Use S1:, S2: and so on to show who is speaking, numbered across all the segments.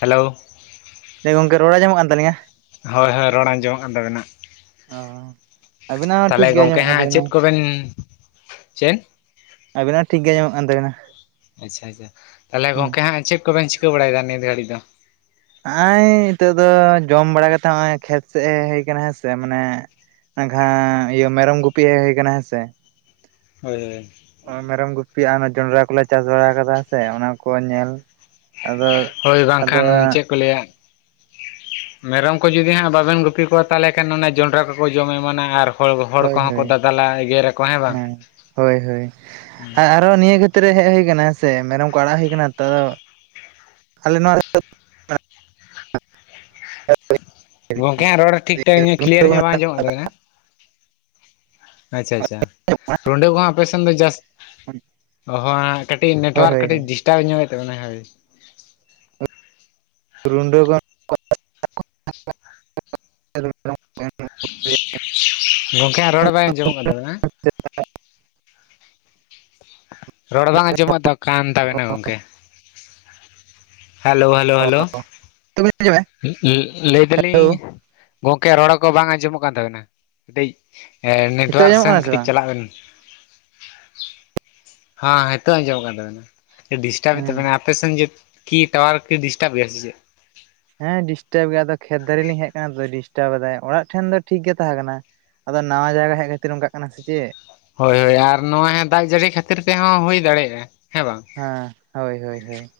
S1: Hello.
S2: [unintelligible] ᱜᱚᱢᱠᱮ ᱨᱚᱲ ᱟᱡᱚᱢᱚᱜ ᱠᱟᱱ ᱛᱟᱞᱤᱹᱧᱟ?
S1: ᱦᱳᱭ ᱦᱳᱭ ᱨᱚᱲ ᱟᱸᱡᱚᱢᱚᱜ ᱠᱟᱱ ᱛᱟᱵᱤᱱᱟ᱾
S2: ᱚᱸ ᱟᱵᱤᱱᱟᱜ ᱦᱚᱸ
S1: ᱛᱟᱦᱚᱞᱮ
S2: ᱴᱷᱤᱠ ᱜᱮᱭᱟ
S1: ᱜᱚᱝᱠᱮ
S2: ᱟᱡᱚᱢᱚᱜ ᱠᱟᱱ
S1: ᱦᱟᱸᱜ
S2: ᱛᱟᱵᱮᱱᱟ᱾
S1: ᱪᱮᱫ ᱠᱚᱵᱮᱱ ᱪᱮᱫ
S2: ᱟᱹᱵᱤᱱᱟᱜ ᱴᱷᱤᱠ ᱜᱮ ᱟᱸᱡᱚᱢᱚᱜ ᱠᱟᱱ ᱛᱟᱵᱤᱱᱟ᱾
S1: ᱟᱪᱪᱷᱟ ᱟᱪᱪᱷᱟ ᱛᱟᱦᱚᱞᱮ ᱜᱚᱝᱠᱮ ᱦᱟᱸᱜ ᱪᱮᱫ ᱠᱚᱵᱮᱱ ᱪᱤᱠᱟᱹ ᱵᱟᱲᱟᱭᱮᱫᱟ ᱱᱤᱛ ᱜᱷᱟᱹᱲᱤᱡ ᱫᱚ?
S2: ᱟᱸᱭᱻ ᱱᱤᱛᱚᱜ ᱫᱚ ᱡᱚᱢ ᱵᱟᱲᱟ ᱠᱟᱛᱮᱫ ᱦᱚᱜᱼᱚᱭ ᱠᱷᱮᱛ ᱥᱮᱫ ᱦᱮᱡ ᱦᱩᱭ ᱠᱟᱱᱟ ᱦᱮᱸ ᱥᱮ, ᱢᱟᱱᱮ ᱟᱸᱜᱷᱟᱸ ᱤᱭᱟᱹ ᱢᱮᱨᱚᱢ ᱜᱩᱯᱤ ᱦᱮᱡ ᱦᱩᱭ ᱠᱟᱱᱟ ᱦᱮᱸ ᱥᱮ ᱾
S1: ᱦᱳᱭ ᱦᱳᱭ ᱾
S2: ᱢᱮᱨᱚᱢ ᱜᱩᱯᱤ ᱟᱨ ᱡᱚᱱᱰᱨᱟ ᱠᱚᱞᱮ ᱪᱟᱥ ᱵᱟᱲᱟ ᱠᱟᱫᱟ ᱥᱮ ᱚᱱᱟ ᱠᱚ ᱧᱮᱞ ᱟᱫᱚ
S1: ᱦᱳᱭ
S2: ᱟᱫᱚ
S1: ᱵᱟᱝᱠᱷᱟᱱ ᱪᱮᱫ ᱠᱚ ᱞᱟᱹᱭᱟ? ᱢᱮᱨᱚᱢ ᱠᱚ ᱡᱩᱫᱤ ᱦᱟᱸᱜ ᱵᱟᱵᱮᱱ ᱜᱩᱯᱤ ᱠᱚᱣᱟ ᱛᱟᱦᱚᱞᱮ ᱠᱷᱟᱱ ᱚᱱᱟ ᱡᱚᱸᱰᱨᱟ ᱠᱚᱠᱚ ᱡᱚᱢ ᱟᱱᱟ, ᱟᱨ ᱦᱚᱲ ᱦᱚᱲ
S2: ᱦᱳᱭ
S1: ᱠᱚᱦᱚᱸ ᱠᱚ
S2: ᱦᱳᱭ
S1: ᱫᱟᱫᱟᱞᱟ ᱮᱜᱮᱨ ᱟᱠᱚ ᱦᱮᱸ ᱵᱟᱝ!
S2: ᱟᱫᱚ ᱱᱤᱭᱟᱹ ᱠᱷᱟᱹᱛᱤᱨ ᱨᱮ ᱦᱮᱡ ᱦᱩᱭ ᱠᱟᱱᱟ ᱥᱮ ᱢᱮᱨᱚᱢ ᱠᱚ ᱟᱲᱟᱜ ᱦᱩᱭ ᱠᱟᱱᱟ ᱛᱚ ᱟᱞᱮ ᱱᱚᱣᱟ
S1: ᱜᱚᱝᱠᱮ ᱦᱟᱜ ᱨᱚᱲ ᱴᱷᱤᱠ ᱴᱷᱟᱠ ᱧᱚᱜ ᱠᱞᱤᱭᱟᱨ ᱧᱚᱜ ᱵᱟᱝ ᱟᱸᱡᱚᱢᱟᱜ ᱠᱟᱱᱟ ᱾ ᱟᱪᱪᱷᱟ ᱟᱪᱪᱷᱟ ᱱᱚᱸᱰᱮ ᱠᱚᱦᱚᱸ ᱟᱯᱮ ᱥᱮᱱ ᱫᱚ ᱡᱟᱹᱥ
S2: [inaudible]
S1: ᱚ ᱦᱟᱜ ᱠᱟᱹᱴᱤᱡ
S2: ᱦᱳᱭ
S1: ᱱᱮᱴᱣᱟᱨᱠ
S2: ᱦᱳᱭ
S1: ᱠᱟᱹᱴᱤᱡ
S2: ᱦᱳᱭ
S1: ᱰᱤᱥᱴᱟᱵᱽ ᱧᱚᱜᱮᱫ ᱛᱟᱵᱚᱱᱟ ᱦᱳᱭ ᱾
S2: ᱨᱩᱸᱰᱟᱹ [inaudible] [inaudible]
S1: ᱜᱚᱝᱠᱮ ᱦᱟᱸᱜ ᱨᱚᱲ ᱵᱟᱝ ᱟᱸᱡᱚᱢᱚᱜ ᱠᱟᱱ ᱛᱟᱵᱤᱱᱟ! ᱨᱚᱲ ᱵᱟᱝ ᱟᱸᱡᱚᱢᱚᱜ ᱛᱚ ᱠᱟᱱ ᱛᱟᱵᱮᱱᱟ ᱜᱚᱝᱠᱮ ᱾ Hello hello hello!
S2: [inaudible]
S1: ᱞᱮ-ᱞᱮᱭ ᱫᱟᱞᱤᱧ
S2: ᱦᱮᱞᱳ
S1: ᱜᱚᱝᱠᱮ ᱨᱚᱲ ᱠᱚ ᱵᱟᱝ ᱟᱸᱡᱚᱢᱚᱜ ᱠᱟᱱ ᱛᱟᱵᱤᱱᱟ! ᱠᱟᱹᱴᱤᱡ ᱮ
S2: ᱱᱤᱛᱚᱜ
S1: ᱱᱮᱴᱚᱣᱟᱨᱠ
S2: ᱟᱸᱡᱚᱢᱚᱜ
S1: ᱥᱮᱱ
S2: ᱠᱟᱱᱟ ᱥᱮ
S1: ᱠᱟᱹᱴᱤᱡ
S2: ᱵᱟᱝ?
S1: ᱪᱟᱞᱟᱜ ᱵᱮᱱ᱾ ᱦᱟᱸ ᱦᱤᱛᱚᱜ ᱟᱸᱡᱚᱢᱚᱜ ᱠᱟᱱ ᱛᱟᱵᱮᱱᱟ ᱰᱤᱥᱴᱟᱵᱮᱫ ᱛᱟᱵᱮᱱᱟ
S2: ᱦᱩᱸ
S1: ᱟᱯᱮᱥᱮᱱ ᱡᱮ ᱠᱤ ᱴᱟᱣᱟᱨᱠᱤ ᱰᱤᱥᱴᱟᱵ ᱜᱮᱭᱟ ᱥᱮ ᱪᱮᱫ?
S2: ᱦᱮᱸ ᱰᱤᱥᱴᱟᱵ ᱜᱮᱭᱟ ᱟᱫᱚ ᱠᱷᱮᱛ ᱫᱟᱨᱮ ᱞᱤᱧ ᱦᱮᱡ ᱠᱟᱱᱟ ᱛᱚ ᱰᱤᱥᱴᱟᱵ ᱮᱫᱟᱭ ᱚᱲᱟᱜ ᱴᱷᱮᱱ ᱫᱚ ᱴᱷᱤᱠ ᱜᱮ ᱛᱟᱦᱮᱸ ᱠᱟᱱᱟ᱾ ᱟᱫᱚ ᱱᱟᱣᱟ ᱡᱟᱭᱜᱟ ᱨᱮ ᱦᱮᱡ ᱠᱷᱟᱹᱛᱤᱨ ᱚᱝᱠᱟᱜ ᱠᱟᱱᱟ ᱥᱮ ᱪᱮᱫ?
S1: ᱦᱳᱭ ᱦᱳᱭ ᱟᱨ ᱱᱚᱣᱟ ᱡᱷᱟᱨᱱᱟ ᱦᱟᱜ ᱫᱟᱜ ᱡᱟᱹᱲᱤ ᱠᱷᱟᱹᱛᱤᱨ ᱛᱮᱦᱚᱸ ᱦᱩᱭ ᱫᱟᱲᱮᱭᱟᱜᱼᱟ ᱦᱮᱸ ᱵᱟᱝ!
S2: ᱦᱮᱸ ᱦᱳᱭ ᱦᱳᱭ ᱦᱳᱭ ᱾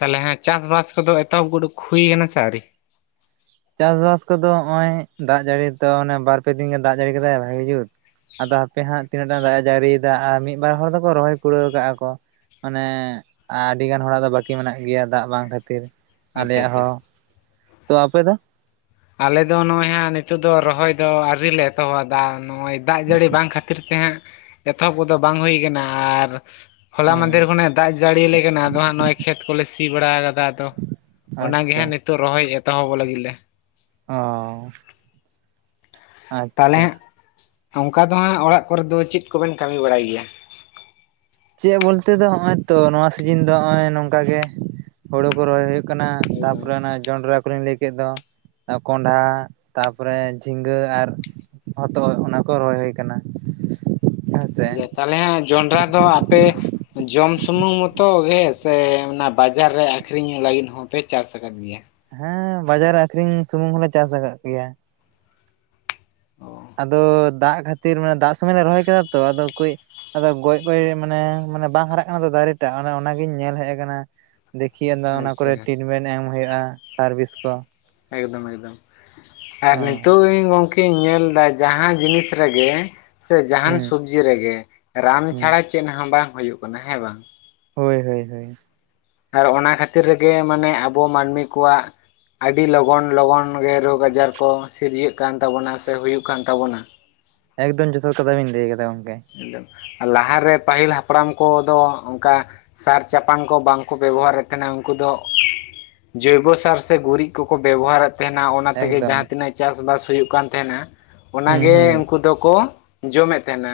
S1: ᱛᱟᱦᱚᱞᱮ ᱦᱟᱸᱜ ᱪᱟᱥᱵᱟᱥ ᱠᱚᱫᱚ ᱮᱛᱚᱦᱚᱵ ᱩᱰᱩᱠ ᱦᱩᱭ ᱠᱟᱱᱟ ᱥᱮ ᱟᱹᱣᱨᱤ?
S2: ᱪᱟᱥᱵᱟᱥ ᱠᱚᱫᱚ ᱦᱚᱜᱼᱚᱭ ᱫᱟᱜ ᱡᱟᱹᱲᱤ ᱛᱚ ᱚᱱᱮ ᱵᱟᱨ ᱯᱮ ᱫᱤᱱ ᱜᱮ ᱫᱟᱜ ᱡᱟᱹᱲᱤ ᱠᱮᱫᱟᱭ ᱵᱷᱟᱜᱤ ᱡᱩᱛ᱾ ᱟᱫᱚ ᱦᱟᱯᱮ ᱦᱟᱸᱜ ᱛᱤᱱᱟᱹᱜ ᱴᱟ ᱫᱟᱜ ᱮ ᱡᱟᱹᱨᱤᱭᱮᱫᱟ ᱟᱨ ᱢᱤᱫ ᱵᱟᱨ ᱦᱚᱲ ᱫᱚᱠᱚ ᱨᱚᱦᱚᱭ ᱠᱩᱲᱟᱹᱣ ᱠᱟᱜᱼᱟ ᱠᱚ᱾ ᱢᱟᱱᱮ ᱟᱰᱤ ᱜᱟᱱ ᱦᱚᱲᱟᱜ ᱫᱚ ᱵᱟᱠᱤ ᱢᱮᱱᱟᱜ ᱜᱮᱭᱟ ᱫᱟᱜ ᱵᱟᱝ ᱠᱷᱟᱹᱛᱤᱨ ᱾
S1: ᱟᱪᱪᱷᱟ
S2: ᱟᱞᱮᱭᱟᱜ
S1: ᱟᱪᱪᱷᱟ ᱟᱪᱪᱷᱟ
S2: ᱦᱚᱸ ᱾ ᱛᱚ ᱟᱯᱮ ᱫᱚ?
S1: ᱟᱞᱮ ᱫᱚ ᱱᱚᱜᱼᱚᱭ ᱦᱟᱹᱜ ᱱᱤᱛᱚᱜ ᱫᱚ ᱨᱚᱦᱚᱭ ᱫᱚ ᱟᱹᱣᱨᱤ ᱞᱮ ᱮᱛᱚᱦᱚᱵᱟ ᱫᱟ ᱱᱚᱜᱼᱚᱭ ᱫᱟᱜ ᱡᱟᱹᱲᱤ ᱵᱟᱝ ᱠᱷᱟᱹᱛᱤᱨ ᱛᱮ ᱦᱟᱸᱜ -ᱼ ᱮᱛᱚᱦᱚᱵ ᱠᱚᱫᱚ ᱵᱟᱝ ᱦᱩᱭ ᱠᱟᱱᱟ ᱾ ᱟᱨ ᱦᱚᱞᱟ
S2: ᱦᱩᱸ
S1: ᱢᱟᱫᱷᱮᱨ ᱠᱷᱚᱱᱟᱜ ᱫᱟᱜ ᱡᱟᱹᱲᱤᱭ ᱟᱞᱮ ᱠᱟᱱᱟ ᱟᱫᱚ ᱦᱟᱸᱜ ᱱᱚᱜᱼᱚᱭ ᱠᱷᱮᱛ ᱠᱚᱞᱮ ᱥᱤ ᱵᱟᱲᱟ ᱟᱠᱟᱫᱟ ᱟᱫᱚ ᱚᱱᱟᱜᱮ
S2: ᱟᱪᱪᱷᱟ
S1: ᱦᱟᱸᱜ ᱱᱤᱛᱚᱜ ᱨᱚᱦᱚᱭ ᱮᱛᱚᱦᱚᱵᱚᱜ ᱞᱟᱹᱜᱤᱫ ᱞᱮ ᱾
S2: ᱚᱸ ᱾
S1: ᱛᱟᱦᱚᱞᱮ ᱦᱟᱸᱜ ᱱᱚᱝᱠᱟ ᱫᱚ ᱦᱟᱸᱜ ᱚᱲᱟᱜ ᱠᱚᱨᱮ ᱫᱚ ᱪᱮᱫ ᱠᱚᱵᱮᱱ ᱠᱟᱹᱢᱤ ᱵᱟᱲᱟᱭ ᱜᱮᱭᱟ?
S2: ᱪᱮᱫ ᱵᱚᱞᱛᱮ ᱫᱚ ᱦᱚᱜᱼᱚᱭ ᱛᱚ ᱱᱚᱣᱟ ᱥᱤᱡᱤᱱ ᱫᱚ ᱦᱚᱜᱼᱚᱭ ᱱᱚᱝᱠᱟ ᱜᱮ ᱦᱳᱲᱳ ᱠᱚ ᱨᱚᱦᱚᱭ ᱦᱩᱭᱩᱜ ᱠᱟᱱᱟ ᱛᱟᱯᱚᱨᱮ
S1: ᱮᱠᱫᱚᱢ
S2: ᱚᱱᱟ ᱡᱚᱱᱰᱨᱟ ᱠᱚᱞᱤᱧ ᱞᱟᱹᱭ ᱠᱮᱫ ᱫᱚ ᱠᱚᱸᱰᱷᱟ ᱛᱟᱨ ᱯᱚᱨᱮ ᱡᱷᱤᱸᱜᱟᱹ ᱟᱨ ᱦᱚᱛᱚᱜ ᱚᱱᱟ ᱠᱚ ᱨᱚᱦᱚᱭ ᱦᱩᱭ ᱠᱟᱱᱟ ᱾
S1: ᱛᱟᱦᱚᱞᱮ ᱦᱟᱸᱜ ᱡᱚᱱᱰᱨᱟ ᱫᱚ ᱟᱯᱮ ᱡᱚᱢ ᱥᱩᱢᱩᱝ ᱢᱚᱛᱚ ᱜᱮ ᱥᱮ ᱚᱱᱟ ᱵᱟᱡᱟᱨ ᱨᱮ ᱟᱠᱷᱨᱤᱧᱚᱜ ᱞᱟᱹᱜᱤᱫ ᱦᱚᱸᱯᱮ ᱪᱟᱥ ᱟᱠᱟᱫ ᱜᱮᱭᱟ?
S2: ᱦᱮᱸ ᱵᱟᱡᱟᱨ ᱨᱮ ᱟᱹᱠᱷᱨᱤᱝ ᱥᱩᱢᱩᱝ ᱦᱚᱸ ᱞᱮ ᱪᱟᱥ ᱟᱠᱟᱜ ᱜᱮᱭᱟ ᱾
S1: ᱚ
S2: ᱟᱫᱚ ᱫᱟᱜ ᱠᱷᱟᱹᱛᱤᱨ ᱢᱟᱱᱮ ᱫᱟᱜ ᱥᱚᱢᱚᱭ ᱞᱮ ᱨᱚᱦᱚᱭ ᱠᱮᱫᱟ ᱛᱚ ᱟᱫᱚ ᱠᱩᱭᱤᱼᱼ ᱟᱫᱚ ᱜᱚᱡ ᱜᱚᱭ ᱢᱟᱱᱮ ᱢᱟᱱᱮ ᱵᱟᱝ ᱦᱟᱨᱟᱜ ᱠᱟᱱᱟ ᱛᱚ ᱫᱟᱨᱮ ᱴᱟᱜ ᱚᱱᱮ ᱚᱱᱟ ᱜᱤᱧ ᱧᱮᱞ ᱦᱮᱜ ᱟᱠᱟᱱᱟ, ᱫᱮᱠᱷᱤ ᱟᱸᱫᱚ ᱚᱱᱟ
S1: ᱟᱪᱪᱷᱟ
S2: ᱠᱚᱨᱮ ᱴᱤᱱᱢᱮᱱ ᱮᱢ ᱦᱩᱭᱩᱜᱼᱟ ᱥᱟᱨᱵᱤᱥ ᱠᱚ᱾
S1: ᱮᱠᱫᱚᱢ ᱮᱠᱫᱚᱢ ᱟᱨ
S2: ᱦᱚᱸ
S1: ᱱᱤᱛᱚᱜ ᱜᱤᱝ ᱜᱚᱝᱠᱮᱼᱼ ᱤᱧ ᱧᱮᱞ ᱮᱫᱟ ᱡᱟᱦᱟᱸ ᱡᱤᱱᱤᱥ ᱨᱮᱜᱮ ᱥᱮ ᱡᱟᱦᱟᱸᱱ
S2: ᱦᱩᱸ
S1: ᱥᱩᱵᱽᱼᱼ ᱡᱤ ᱨᱮᱜᱮ ᱨᱟᱱ
S2: ᱦᱩᱸ
S1: ᱪᱷᱟᱲᱟ ᱪᱮᱫ ᱦᱚᱸ ᱵᱟᱝ ᱦᱩᱭᱩᱜ ᱠᱟᱱᱟ ᱦᱮᱸ ᱵᱟᱝ᱾
S2: ᱦᱳᱭ ᱦᱳᱭ ᱦᱳᱭ᱾
S1: ᱟᱨ ᱚᱱᱟ ᱠᱷᱟᱹᱛᱤᱨ ᱨᱮᱜᱮ ᱢᱟᱱᱮ ᱟᱵᱚ ᱢᱟᱹᱱᱢᱤ ᱠᱚᱣᱟᱜᱼᱼ ᱟᱹᱰᱤ ᱞᱚᱜᱚᱱ ᱞᱚᱜᱚᱱ ᱜᱮ ᱨᱳᱜᱽ ᱟᱡᱟᱨ ᱠᱚ ᱥᱤᱨᱡᱟᱹᱜ ᱠᱟᱱ ᱛᱟᱵᱚᱱᱟ ᱥᱮ ᱦᱩᱭᱩᱜ ᱠᱟᱱ ᱛᱟᱵᱚᱱᱟ ᱾
S2: ᱮᱠᱫᱚᱢ ᱡᱚᱛᱷᱟᱛ ᱠᱟᱛᱷᱟ ᱵᱤᱱ ᱞᱟᱹᱭ ᱟᱠᱟᱫᱟ ᱜᱚᱝ-
S1: ᱮᱫᱚᱢ ᱟᱨ ᱞᱟᱦᱟ ᱨᱮ ᱯᱟᱹᱦᱤᱞ ᱦᱟᱯᱲᱟᱢ ᱠᱚ ᱫᱚ ᱚᱝᱠᱟᱼᱼ ᱥᱟᱨ ᱪᱟᱯᱟᱝ ᱠᱚ ᱵᱟᱝ ᱠᱚ ᱵᱮᱵᱚᱦᱟᱨᱼᱮᱫ ᱛᱟᱦᱮᱸᱱᱟ ᱩᱝᱠᱩ ᱫᱚᱼᱼ ᱡᱳᱭᱵᱚᱥᱟᱨ ᱥᱮ ᱜᱩᱨᱤᱡ ᱠᱚᱠᱚ ᱵᱮᱵᱚᱦᱟᱨᱼᱮᱫ ᱼᱼ ᱛᱮᱦᱮᱸᱱᱟ ᱚᱱᱟ ᱛᱮᱜᱮ
S2: ᱮᱠᱫᱚᱢ
S1: ᱡᱟᱦᱟᱸ ᱛᱤᱱᱟᱹᱜ ᱪᱟᱥ ᱵᱟᱥ ᱦᱩᱭᱩᱜ ᱠᱟᱱ ᱛᱟᱦᱮᱸᱱᱟ
S2: ᱦᱩᱸ
S1: ᱚᱱᱟᱜᱮ
S2: ᱦᱩᱸ
S1: ᱩᱝᱠᱩ ᱫᱚᱠᱚᱼᱼ ᱡᱚᱢᱼᱮᱫ ᱛᱟᱦᱮᱸᱱᱟ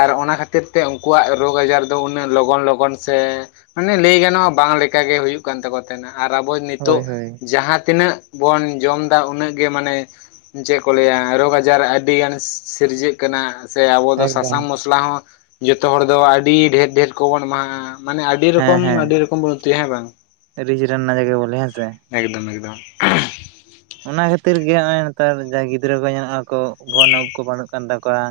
S1: ᱟᱨ ᱚᱱᱟ ᱠᱷᱟᱹᱛᱤᱨ ᱛᱮ ᱩᱝᱠᱩᱣᱟᱜ ᱨᱳᱜᱽ ᱟᱡᱟᱨ ᱫᱚ ᱩᱱᱟᱹᱜ ᱞᱚᱜᱚᱱ ᱞᱚᱜᱚᱱ ᱥᱮᱼᱼ ᱢᱟᱱᱮ ᱞᱟᱹᱭ ᱜᱟᱱᱚᱜᱼᱟ ᱵᱟᱝ ᱞᱮᱠᱟ ᱜᱮ ᱦᱩᱭᱩᱜ ᱠᱟᱱ ᱛᱟᱠᱚ ᱛᱟᱦᱮᱸᱱᱟ ᱟᱨ ᱟᱵᱚ ᱱᱤᱛᱚᱜ
S2: ᱦᱳᱭ ᱦᱳᱭ
S1: ᱡᱟᱦᱟᱸ ᱛᱤᱱᱟᱹᱜᱼᱼ ᱵᱚᱱ ᱡᱚᱢ ᱮᱫᱟ, ᱩᱱᱟᱹᱜ ᱜᱮ ᱢᱟᱱᱮᱼᱼ ᱪᱮᱜ ᱠᱚ ᱞᱟᱹᱭᱼᱟ ᱨᱳᱜᱽ ᱟᱡᱟᱨ ᱟᱹᱰᱤ ᱜᱟᱱ ᱥᱤᱻ ᱥᱤᱨᱡᱟᱹᱜ ᱠᱟᱱᱟ ᱥᱮ ᱟᱵᱚᱼᱼ
S2: ᱮᱠᱫᱚᱢ
S1: ᱥᱟᱥᱟᱝ ᱢᱚᱥᱞᱟ ᱦᱚᱸ ᱡᱚᱛᱚ ᱦᱚᱲ ᱫᱚ ᱟᱹᱰᱤ ᱰᱷᱮᱨ ᱰᱷᱮᱨ ᱠᱚᱵᱚᱱ ᱮᱢᱟ ᱦᱟᱸᱜ ᱼᱟ, ᱼᱼ ᱢᱟᱱᱮ ᱟᱹᱰᱤ ᱨᱚᱠᱚᱢ ᱟᱹᱰᱤ ᱨᱚᱠᱚᱢ ᱵᱚᱱ ᱩᱛᱩᱭᱟ ᱦᱮᱸ ᱵᱟᱝ?
S2: ᱨᱤᱡᱽ ᱨᱮᱱ ᱱᱟᱜᱟ ᱜᱮ ᱵᱚᱞᱮ ᱦᱮᱸᱥᱮ?
S1: ᱮᱠᱫᱚᱢ ᱮᱠᱫᱚᱢ᱾
S2: ᱚᱱᱟ ᱠᱷᱟᱹᱛᱤᱨ ᱜᱮ ᱦᱚᱸᱜᱼᱚᱸᱭ ᱱᱮᱛᱟᱨ ᱡᱟᱦᱟᱸᱭ ᱜᱤᱫᱽᱨᱟᱹ ᱠᱚ ᱧᱮᱱᱚᱜᱼᱟ ᱠᱚ ᱜᱚᱱ ᱩᱵ ᱠᱚ ᱯᱟᱸᱰᱩᱜ ᱠᱟᱱ ᱛᱟᱠᱚᱣᱟ,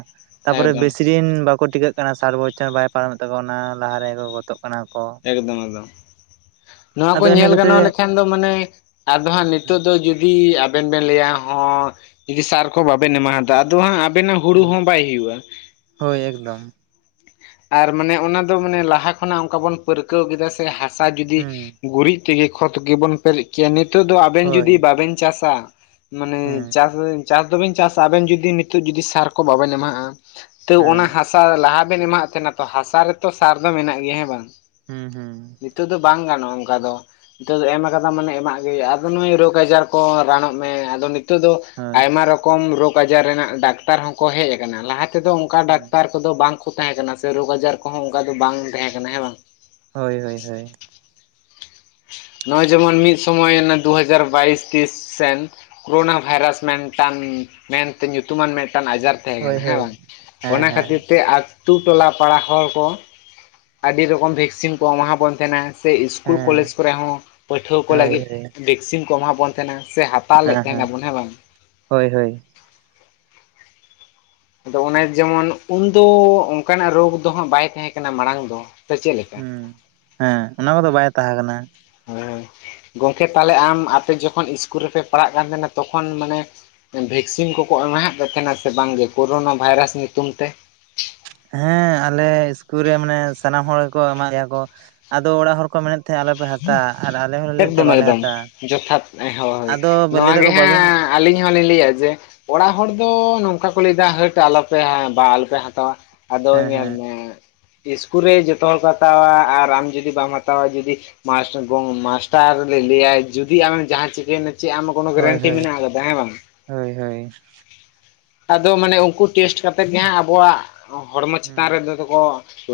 S2: ᱛᱟᱯᱚᱨᱮ
S1: ᱮᱠᱫᱚᱢ
S2: ᱵᱮᱥᱤᱨᱤᱭᱟᱹᱱ ᱵᱟᱠᱼ ᱠᱚ ᱴᱤᱠᱟᱹᱜ ᱠᱟᱱᱟ ᱥᱟᱴ ᱵᱚᱪᱪᱷᱚᱨ ᱦᱚᱸ ᱵᱟᱭ ᱯᱟᱨᱚᱢᱮᱫ ᱛᱟᱠᱚᱣᱟ, ᱚᱱᱟ ᱞᱟᱦᱟ ᱨᱮ ᱠᱚ ᱜᱚᱫᱚᱜ ᱠᱟᱱᱟ ᱠᱚ ᱾
S1: ᱮᱠᱫᱚᱢ ᱮᱠᱫᱚᱢ, ᱱᱚᱣᱟ ᱠᱚ
S2: ᱤᱱᱟᱹ
S1: ᱧᱮᱞ
S2: ᱠᱷᱟᱹᱛᱤᱨ
S1: ᱜᱟᱱᱚᱜ ᱞᱮᱠᱷᱟᱱ ᱫᱚ ᱢᱟᱱᱮᱼᱼ ᱟᱫᱚ ᱦᱟᱸᱜ ᱱᱤᱛᱚᱜ ᱫᱚ ᱡᱩᱫᱤ ᱟᱵᱮᱱ ᱵᱮᱱ ᱞᱟᱹᱭᱼᱟ ᱦᱚᱸᱼᱼ ᱡᱩᱫᱤ ᱥᱟᱨ ᱠᱚ ᱵᱟᱵᱮᱱ ᱮᱢᱟ ᱦᱟᱫᱟᱜᱼᱟ, ᱟᱫᱚ ᱦᱟᱸᱜ ᱟᱵᱮᱱᱟᱜ ᱦᱩᱲᱩ
S2: ᱦᱩᱸ
S1: ᱦᱚᱸ ᱵᱟᱭ ᱦᱩᱭᱩᱜᱼᱟ ᱾
S2: ᱦᱳᱭ ᱮᱠᱫᱚᱢ!
S1: ᱟᱨ ᱢᱟᱱᱮ ᱚᱱᱟ ᱫᱚ ᱢᱟᱱᱮ ᱞᱟᱦᱟ ᱠᱷᱚᱱᱟᱜ ᱚᱝᱠᱟ ᱵᱚᱱ ᱯᱟᱹᱨᱠᱟᱹᱣ ᱠᱮᱫᱟ ᱥᱮ ᱦᱟᱥᱟ ᱡᱩᱫᱤ
S2: ᱦᱩᱸ
S1: ᱜᱩᱨᱤᱡᱽᱼᱼ ᱛᱮᱜᱮ ᱠᱷᱚᱫ ᱜᱮᱵᱚᱱ ᱯᱮᱨᱮᱡᱽ ᱠᱮᱭᱟ, ᱱᱮᱛᱚᱜ ᱫᱚ ᱟᱵᱮᱱ
S2: ᱦᱳᱭ
S1: ᱡᱩᱫᱤ ᱵᱟᱵᱮᱱ ᱪᱟᱥᱼᱟᱼᱼ ᱢᱟᱱᱮ
S2: ᱦᱩᱸ
S1: ᱪᱟᱥ ᱟᱹᱧ ᱪᱟᱥ ᱫᱩᱵᱤᱱ ᱪᱟᱥᱼᱟ, ᱟᱵᱮᱱ ᱡᱩᱫᱤ ᱱᱤᱛᱚᱜ ᱡᱩᱫᱤ ᱥᱟᱨ ᱠᱚ ᱵᱟᱵᱮᱱ ᱮᱢᱟ ᱦᱟᱸᱜᱼᱟᱼᱼ ᱛᱟᱹᱣ ᱚᱱᱟ
S2: ᱦᱮᱸ
S1: ᱦᱟᱥᱟ ᱞᱟᱦᱟ ᱨᱮ ᱞᱟᱦᱟ ᱮᱱ ᱮᱢᱟ ᱦᱟᱸᱜ ᱛᱟᱦᱮᱸᱱᱟ, ᱛᱚ ᱦᱟᱥᱟ ᱨᱮᱛᱚ ᱥᱟᱨ ᱫᱚ ᱢᱮᱱᱟᱜ ᱜᱮᱭᱟ ᱦᱮᱸ ᱵᱟᱝ?
S2: ᱦᱩᱸ ᱦᱩᱸ᱾
S1: ᱱᱤᱛᱚᱜ ᱫᱚ ᱵᱟᱝ ᱜᱟᱱᱚᱜ-ᱟ ᱚᱝᱠᱟ ᱫᱚ᱾ ᱱᱤᱛᱚᱜ ᱫᱚ ᱮᱢ ᱟᱠᱟᱫᱟᱢ ᱢᱟᱱᱮ ᱮᱢᱟᱜ ᱜᱮ ᱦᱩᱭᱩᱜ-ᱟ, ᱟᱫᱚ ᱱᱩᱭ ᱨᱳᱜᱽ ᱟᱡᱟᱨ ᱠᱚ ᱨᱟᱱᱚᱜ ᱢᱮ ᱟᱫᱚ ᱱᱤᱛ ᱛᱚᱜ ᱫᱚ
S2: ᱦᱳᱭ
S1: ᱟᱭᱢᱟ ᱨᱚᱠᱚᱢ ᱨᱳᱜᱽ ᱟᱡᱟᱨ ᱨᱮᱱᱟᱜ ᱰᱟᱠᱛᱟᱨ ᱦᱚᱸᱠᱚ ᱦᱮᱡ ᱟᱠᱟᱱᱟ ᱞᱟᱦᱟ ᱛᱮᱫᱚ ᱚᱝᱠᱟ
S2: ᱦᱩᱸ
S1: ᱰᱟᱠᱛᱟᱨ ᱠᱚᱫᱚ ᱵᱟᱝ ᱠᱚ ᱛᱟᱦᱮᱸ ᱠᱟᱱᱟ ᱥᱮ ᱨᱳᱜᱽ ᱟᱡᱟᱨ ᱠᱚᱦᱚᱸ ᱚᱝᱠᱟ ᱫᱚ ᱵᱟᱝ ᱛᱮᱦᱮᱸ ᱠᱟᱱᱟ ᱦᱮᱸ ᱵᱟᱝ?
S2: ᱦᱳᱭ ᱦᱳᱭ ᱦᱳᱭ᱾
S1: ᱱᱚᱜ-ᱚᱸᱭ ᱡᱮᱢᱚᱱ ᱢᱤᱫ ᱥᱚᱢᱚᱭ ᱚᱱᱮ ᱫᱩ ᱦᱟᱡᱟᱨ ᱵᱟᱹᱭᱤᱥ ᱛᱤᱥ ᱥᱮᱱ ᱠᱳᱨᱳᱱᱟ ᱵᱷᱟᱭᱨᱟᱥ ᱢᱮᱱ ᱴᱟᱱ ᱢᱮᱱ ᱛᱮ ᱧᱩᱛᱩᱢᱟᱱ ᱢᱮᱫ ᱴᱟᱝ ᱟᱡᱟᱨ ᱛᱟᱦᱮᱸ
S2: ᱦᱳᱭ
S1: ᱠᱟᱱᱟ ᱦᱮᱸ
S2: ᱦᱳᱭ
S1: ᱵᱟᱝ,
S2: ᱦᱮᱸ
S1: ᱚᱱᱟ
S2: ᱦᱮᱸ
S1: ᱠᱷᱟᱹᱛᱤᱨ ᱛᱮ ᱟᱹᱛᱩ ᱴᱚᱞᱟ ᱯᱟᱲᱟ ᱦᱚᱲ ᱠᱚ ᱟᱹᱰᱤ ᱨᱚᱠᱚᱢ ᱵᱷᱮᱠ ᱥᱤᱱ ᱠᱚ ᱮᱢᱟ ᱵᱚᱱ ᱛᱟᱦᱮᱸᱱᱟ, ᱥᱮ ᱤᱥᱠᱩᱞ ᱠᱚᱞᱮᱡᱽ
S2: ᱦᱮᱸ
S1: ᱠᱚᱨᱮ ᱦᱚᱸ ᱯᱟᱹᱴᱷᱩᱣᱟᱹ ᱠᱚ
S2: ᱦᱳᱭ
S1: ᱞᱟᱹᱜᱤᱫ
S2: ᱦᱳᱭ
S1: ᱵᱷᱮᱠᱥᱤᱱ ᱠᱚ ᱮᱢᱟ ᱵᱚᱱ ᱠᱟᱱᱟ ᱥᱮ ᱦᱟᱛᱟᱣ ᱞᱮᱜ ᱛᱮᱦᱮᱱᱟ ᱵᱳᱱ ᱦᱮᱸ ᱵᱟᱝ?
S2: ᱦᱳᱭ ᱦᱳᱭ᱾
S1: ᱟᱫᱚ ᱚᱱᱮ ᱡᱮᱢᱚᱱ ᱩᱱᱫᱚ ᱚᱱᱠᱟᱱᱟᱜ ᱨᱳᱜᱽ ᱫᱚ ᱦᱟᱸᱜ ᱵᱟᱭ ᱛᱟᱦᱮᱸ ᱠᱟᱱᱟ ᱢᱟᱲᱟᱝ ᱫᱚ᱾ ᱥᱮ ᱪᱮᱫ ᱞᱮᱠᱟ
S2: ᱦᱩᱸ ᱦᱮᱸ ᱚᱱᱟ ᱠᱚᱫᱚ ᱵᱟᱭ ᱛᱟᱦᱮᱸ ᱠᱟᱱᱟ᱾
S1: ᱦᱮᱸ ᱜᱚᱝᱠᱮ ᱛᱟᱦᱞᱮ ᱟᱢ ᱟᱯᱮ ᱡᱚᱠᱷᱚᱱ ᱤᱥᱠᱩᱞ ᱨᱮᱯᱮ ᱯᱟᱲᱦᱟᱜ ᱠᱟᱱ ᱛᱟᱦᱮᱱᱟ ᱛᱚᱠᱷᱚᱱ ᱢᱟᱱᱮ ᱵᱷᱮᱠᱥᱤᱱ ᱠᱚᱠᱚ ᱮᱢᱟ ᱦᱟᱫ ᱯᱮᱛᱷᱮᱱᱟ ᱥᱮ ᱵᱟᱝ ᱜᱮ ᱠᱳᱨᱳᱱᱟ ᱵᱷᱟᱭᱨᱟᱥ ᱧᱩᱛᱩᱢ ᱛᱮ?
S2: ᱦᱮᱸ ᱟᱞᱮ ᱤᱥᱠᱩᱞ ᱨᱮ ᱢᱟᱱᱮ ᱥᱟᱱᱟᱢ ᱦᱚᱲ ᱜᱮᱠᱚ ᱮᱢᱟᱜ ᱞᱮᱭᱟ ᱠᱚ ᱟᱫᱚ ᱚᱲᱟᱜ ᱦᱚᱲ ᱠᱚ ᱢᱮᱱᱮᱫ ᱛᱟᱦᱮᱜ ᱟᱞᱚᱯᱮ ᱦᱟᱛᱟᱣᱟ ᱟᱨ ᱟᱞᱮ ᱦᱚᱸ ᱞᱮ ᱞᱟᱹᱭᱮᱜ ᱛᱮᱦᱮᱜ
S1: ᱮᱠᱫᱚᱢ
S2: ᱵᱟᱞᱮ
S1: ᱮᱠᱫᱚᱢ
S2: ᱦᱟᱛᱟᱣᱟ
S1: ᱡᱚᱛᱷᱟᱛ ᱦᱳᱭ
S2: ᱟᱫᱚ ᱞᱟᱹᱭ
S1: ᱱᱚᱣᱟ ᱜᱮ
S2: ᱫᱟᱠᱚ ᱵᱟᱵᱤᱱ
S1: ᱦᱟᱸᱜ ᱟᱹᱞᱤᱧ ᱦᱚᱞᱤᱧ ᱞᱟᱹᱭᱟ ᱡᱮ ᱚᱲᱟᱜ ᱦᱚᱲ ᱫᱚ ᱱᱚᱝᱠᱟ ᱠᱚ ᱞᱟᱹᱭᱫᱟ ᱦᱟᱹᱴ ᱟᱞᱚᱯᱮ ᱵᱟ ᱟᱞᱚᱯᱮ ᱦᱟᱛᱟᱣᱟ᱾ ᱟᱫᱚ
S2: ᱦᱮᱸ
S1: ᱧᱮᱞ
S2: ᱦᱮᱸ
S1: ᱢᱮ ᱤᱥᱠᱩᱞ ᱨᱮ ᱡᱚᱛᱚ ᱦᱚᱲ ᱠᱚ ᱦᱟᱛᱟᱣᱟ ᱟᱨ ᱟᱢ ᱡᱩᱫᱤ ᱵᱟᱢ ᱦᱟᱛᱟᱣᱟ ᱡᱩᱫᱤ ᱢᱟᱥᱴᱟᱨ ᱜᱚᱸᱻ ᱢᱟᱥᱴᱟᱨ ᱞᱮ ᱞᱟᱹᱭᱟᱭ ᱡᱩᱫᱤ ᱟᱢᱮᱢ ᱡᱟᱦᱟᱸ ᱪᱤᱠᱟᱹᱭᱱᱟ ᱪᱮᱜ ᱟᱢ ᱠᱳᱱᱳ
S2: ᱦᱳᱭ
S1: ᱜᱮᱨᱮᱱᱴᱤ
S2: ᱦᱳᱭ
S1: ᱢᱮᱱᱟᱜ ᱠᱟᱫᱟ ᱦᱮᱸ ᱵᱟᱝ?
S2: ᱦᱳᱭ ᱦᱳᱭ
S1: ᱟᱫᱚ ᱢᱟᱱᱮ ᱩᱱᱠᱩ ᱴᱮᱥᱴ ᱠᱟᱛᱮᱜ ᱜᱮ ᱦᱟᱸᱜ ᱟᱵᱚᱣᱟᱜ ᱦᱚᱲᱢᱚ
S2: ᱦᱩᱸ
S1: ᱪᱮᱛᱟᱱ ᱨᱮᱫᱚ ᱠᱚ